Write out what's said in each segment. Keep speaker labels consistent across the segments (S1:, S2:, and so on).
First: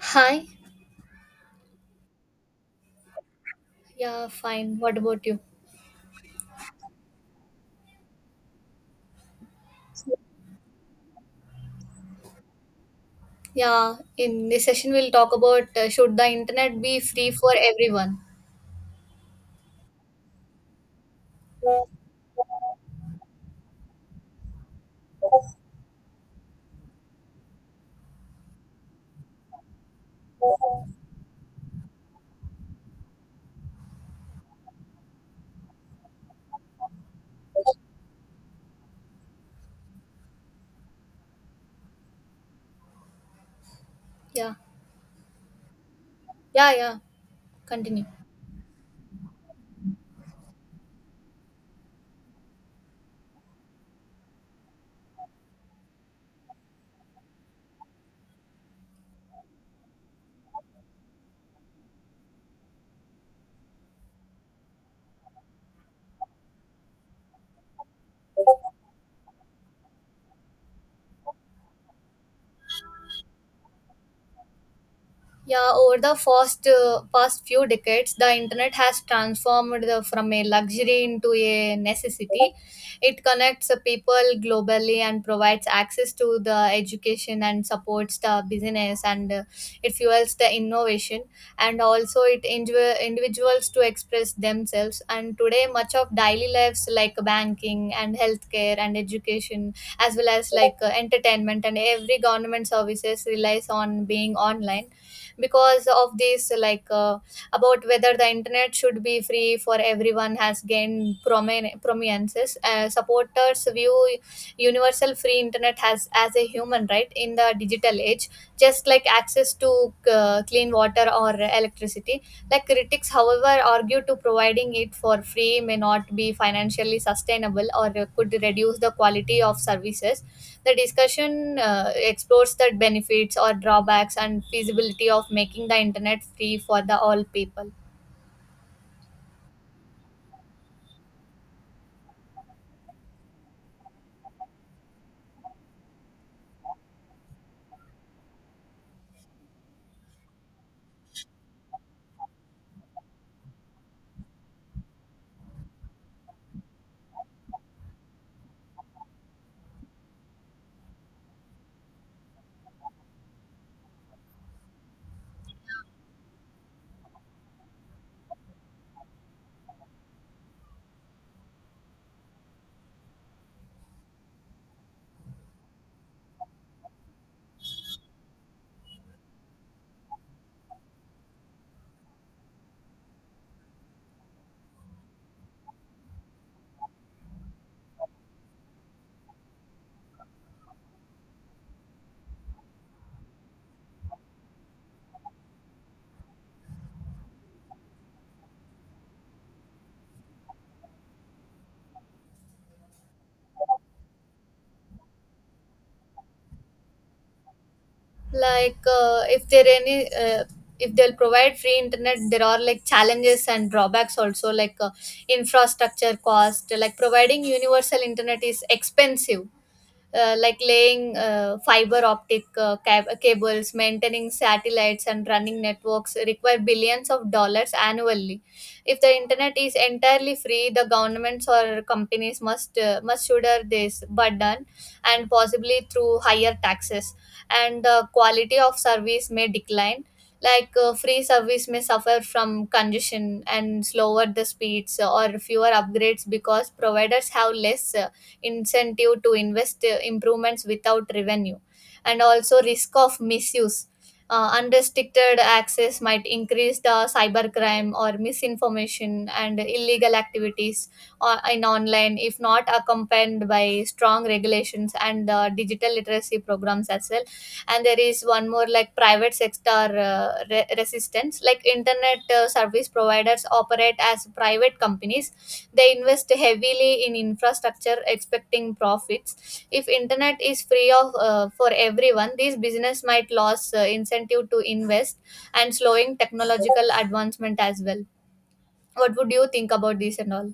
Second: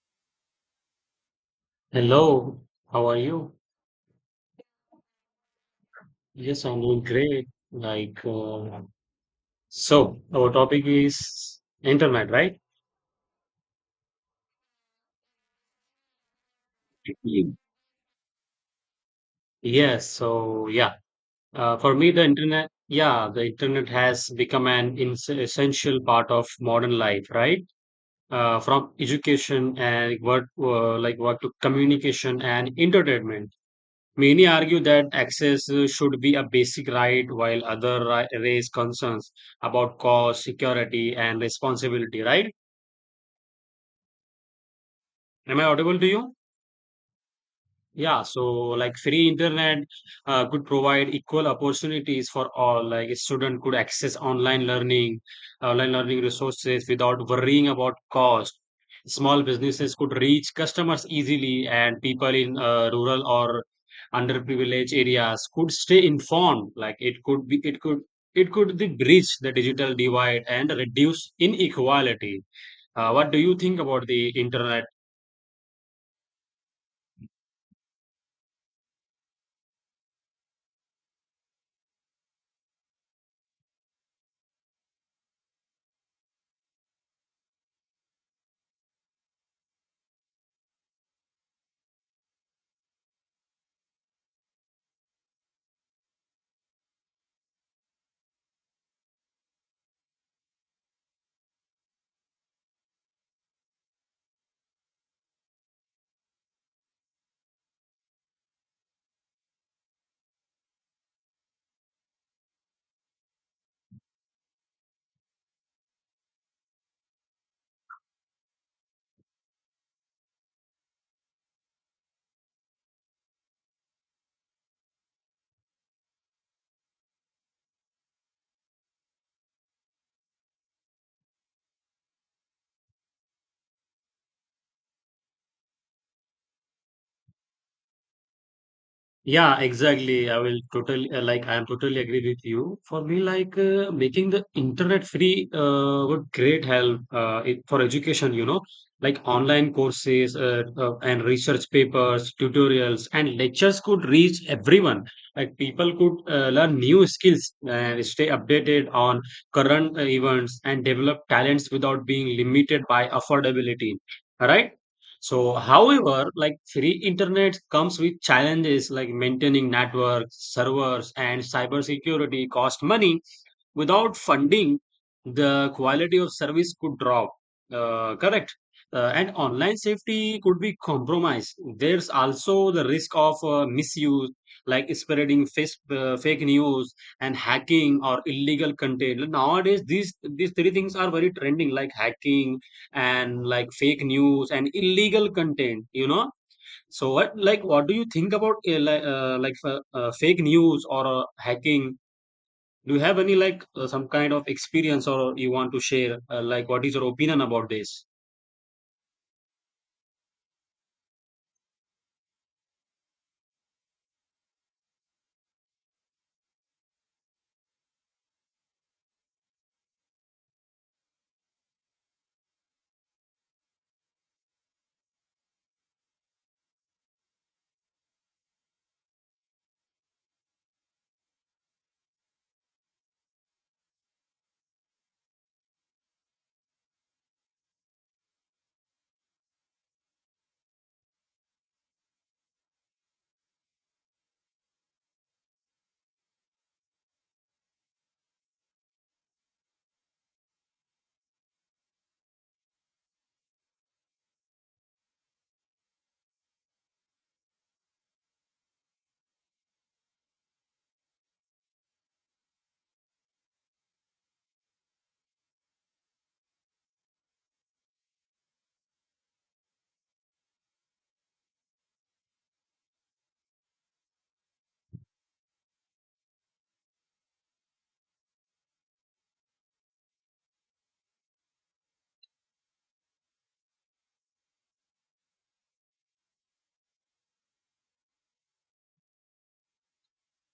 S1: Hi.
S2: Hello, how are you?
S1: Yeah, fine. What about you?
S2: Yes, I'm doing great. Like, uh, so our topic is internet, right?
S1: Yeah, in this session we'll talk about, should the internet be free for
S2: Mhm.
S1: everyone?
S2: Yes, so yeah, for me, the internet, yeah, the internet has become an ins essential part of modern life, right? From education and work, like work to communication and entertainment. Many argue that access should be a basic right, while others raise concerns about cost, security, and responsibility, right?
S1: Yeah.
S2: Am I audible to you?
S1: Yeah, yeah. Continue.
S2: Yeah, so like free internet could provide equal opportunities for all. Like a student could access online learning resources without worrying about cost. Small businesses could reach customers easily, and people in rural or underprivileged areas could stay informed. Like it could be bridge the digital divide and reduce inequality. What do you think about the internet?
S1: Yeah, over the first past few decades, the internet has transformed from a luxury into a necessity. It connects people globally and provides access to the education and supports the business and it fuels the innovation, and also it individuals to express themselves. And today, much of daily lives like banking and healthcare and education, as well as like entertainment and every government services relies on being online because of this about whether the internet should be free for everyone has gained prominence. Uh, supporters view universal free internet has as a human right in the digital age, just like access to clean water or electricity. Like critics however argue to providing it for free may not be financially sustainable or could reduce the quality of services. The discussion explores the benefits or drawbacks and feasibility of making the internet free for the all people.
S2: Yeah, exactly. I will totally like I am totally agree with you. For me, making the internet free would great help it, for education. You know, like online courses and research papers, tutorials, and lectures could reach everyone. Like people could learn new skills and stay updated on current events and develop talents without being limited by affordability. Right? So, however, like free internet comes with challenges like maintaining networks, servers, and cybersecurity cost money. Without funding, the quality of service could drop. Correct. And online safety could be compromised. There's also the risk of misuse, like spreading fake news and hacking or illegal content. Nowadays, these three things are very trending, like hacking, and like fake news and illegal content, you know. So what, what do you think about fake news or hacking? Do you have any like some kind of experience, or you want to share like what is your opinion about this?
S1: If there any, uh, if they'll provide free internet, there are like challenges and drawbacks also infrastructure cost. Like providing universal internet is expensive, like laying fiber optic cables, maintaining satellites, and running networks require billions of dollars annually. If the internet is entirely free, the governments or companies must shoulder this burden, and possibly through higher taxes. And the quality of service may decline. Free service may suffer from congestion and slower the speeds or fewer upgrades because providers have less incentive to invest improvements without revenue, and also risk of misuse. Uh, unrestricted access might increase the cybercrime or misinformation and illegal activities, in online if not accompanied by strong regulations and digital literacy programs as well. And there is one more, like private sector resistance. Like internet service providers operate as private companies. They invest heavily in infrastructure expecting profits. If internet is free of for everyone, these business might lose incentive to invest and slowing technological advancement as well. What would you think about this and all?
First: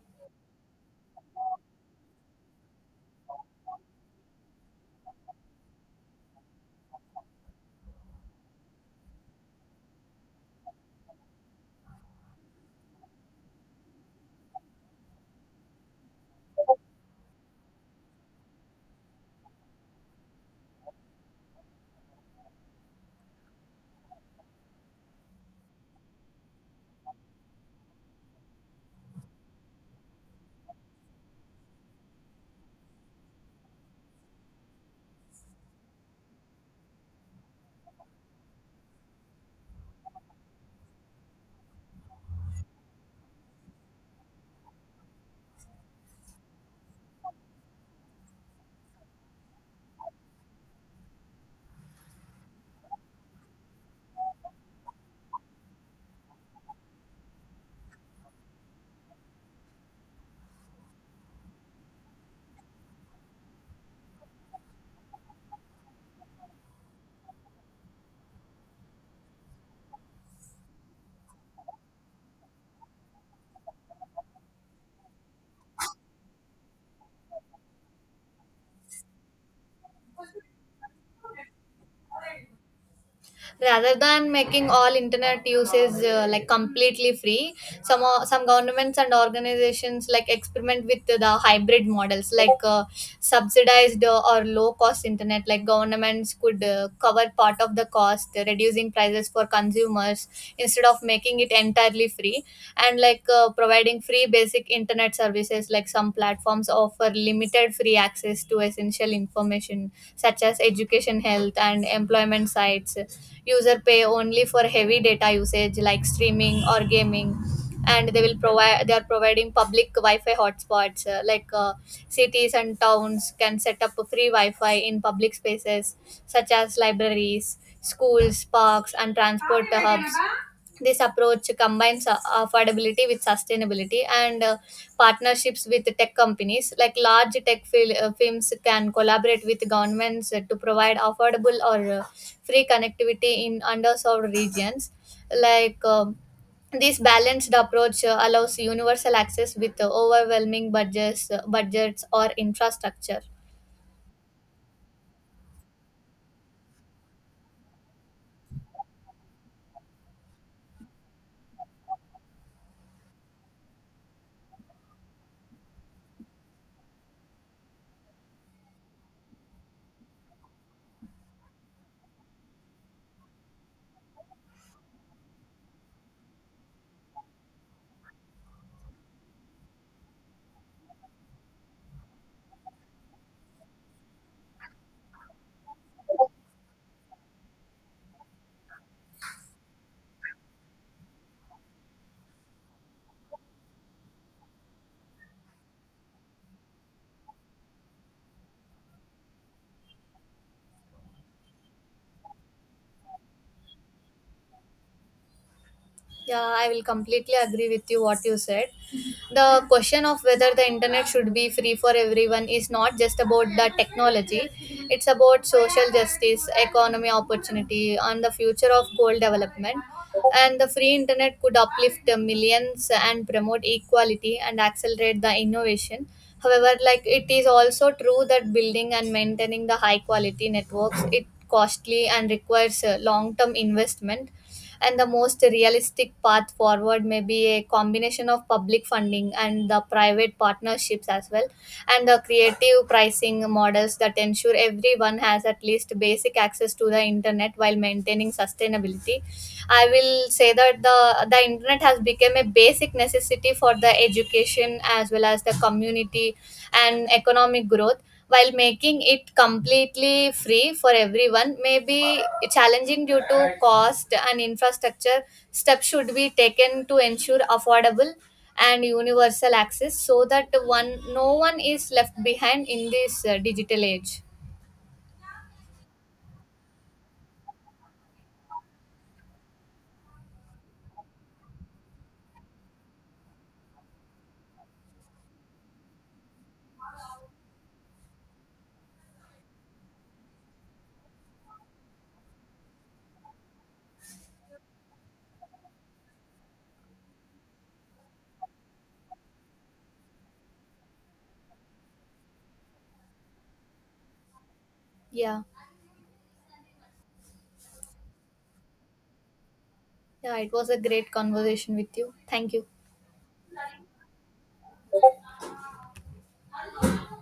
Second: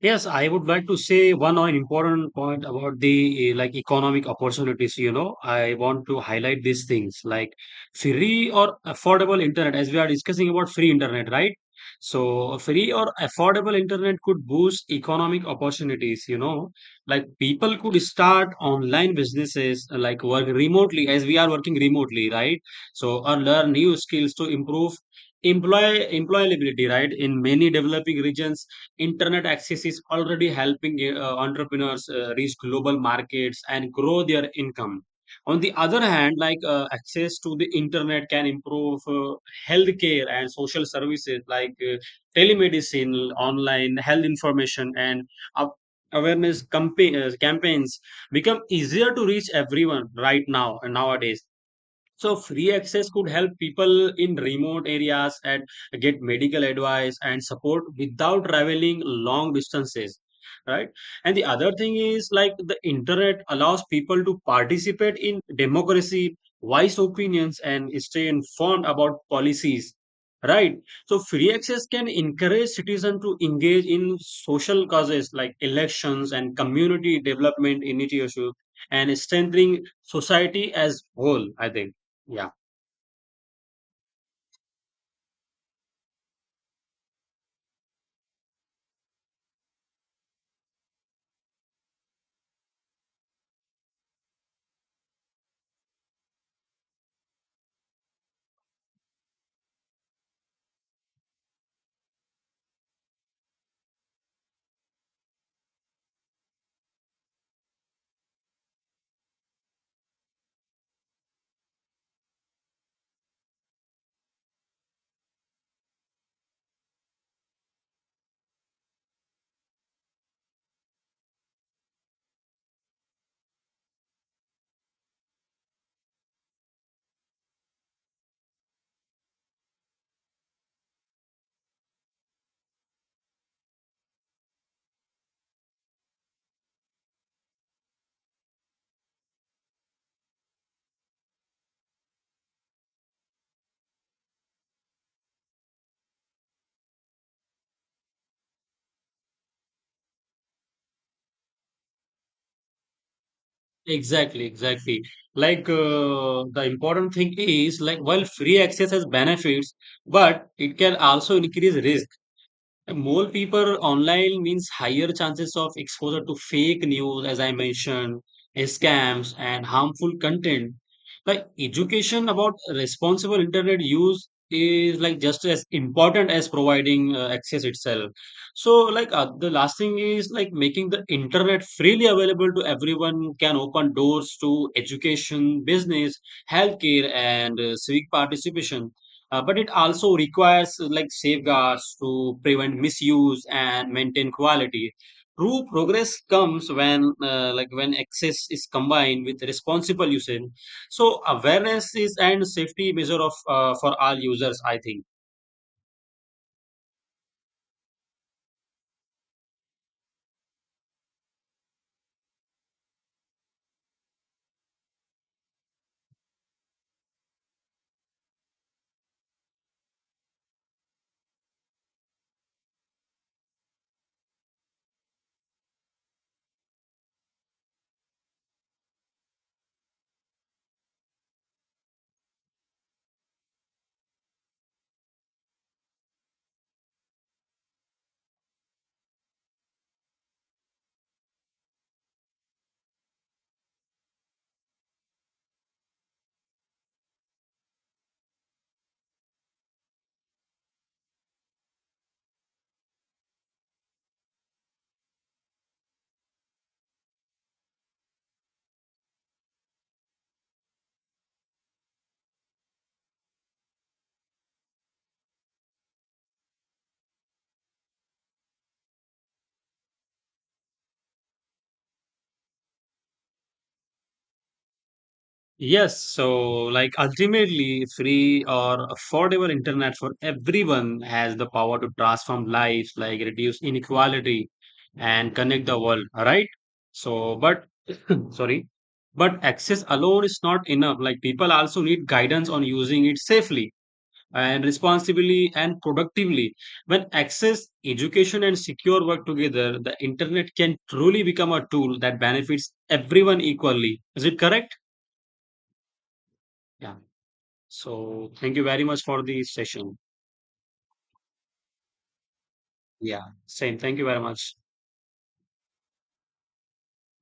S2: Yes, I would like to say one or important point about the like economic opportunities. You know, I want to highlight these things like free or affordable internet, as we are discussing about free internet, right? So free or affordable internet could boost economic opportunities. You know, like people could start online businesses, like work remotely, as we are working remotely, right? So or learn new skills to improve employability, right? In many developing regions internet access is already helping entrepreneurs reach global markets and grow their income. On the other hand, like access to the internet can improve healthcare and social services, like telemedicine, online health information, and up- awareness campaigns become easier to reach everyone right now, nowadays. So free access could help people in remote areas and get medical advice and support without traveling long distances, right? And the other thing is, like, the internet allows people to participate in democracy, voice opinions, and stay informed about policies, right? So free access can encourage citizens to engage in social causes like elections and community development initiatives, and strengthening society as whole, I think. Yeah,
S1: Rather than making all internet uses like completely free, some governments and organizations like experiment with the hybrid models, subsidized or low cost internet. Like governments could cover part of the cost, reducing prices for consumers instead of making it entirely free. And providing free basic internet services, like some platforms offer limited free access to essential information such as education, health, and employment sites. User pay only for heavy data usage like streaming or gaming. And they will provide they are providing public wi-fi hotspots, cities and towns can set up a free wi-fi in public spaces such as libraries, schools, parks, and transport hubs. This approach combines affordability with sustainability, and partnerships with tech companies. Like large tech firms can collaborate with governments to provide affordable or free connectivity in underserved regions. Like um, this balanced approach allows universal access with budgets or infrastructure.
S2: exactly, exactly. Like the important thing is, like, while free access has benefits, but it can also increase risk. More people online means higher chances of exposure to fake news, as I mentioned, scams, and harmful content. Like education about responsible internet use is like just as important as providing access itself. So, the last thing is like making the internet freely available to everyone can open doors to education, business, healthcare, and civic participation. But it also requires like safeguards to prevent misuse and maintain quality. True progress comes when like when access is combined with responsible usage. So awareness is and safety measure of for all users, I think.
S1: Yeah, I will completely agree with you what you said. The question of whether the internet should be free for everyone is not just about the technology. It's about social justice, economy opportunity, and the future of goal development. And the free internet could uplift the millions and promote equality and accelerate the innovation. However, like it is also true that building and maintaining the high quality networks it costly and requires long term investment, and the most realistic path forward may be a combination of public funding and the private partnerships as well, and the creative pricing models that ensure everyone has at least basic access to the internet while maintaining sustainability. I will say that the internet has become a basic necessity for the education as well as the community and economic growth. While making it completely free for everyone may be challenging due to cost and infrastructure, steps should be taken to ensure affordable and universal access so that one no one is left behind in this digital age.
S2: Yes, so like ultimately, free or affordable internet for everyone has the power to transform lives, like reduce inequality and connect the world, right? So, but sorry, but access alone is not enough. Like people also need guidance on using it safely and responsibly and productively. When access, education, and secure work together, the internet can truly become a tool that benefits everyone equally. Is it correct?
S1: Yeah.
S2: Yeah. So thank you very much for the session.
S1: Yeah, it was a great conversation with you. Thank you.
S2: Yeah, same. Thank you very much.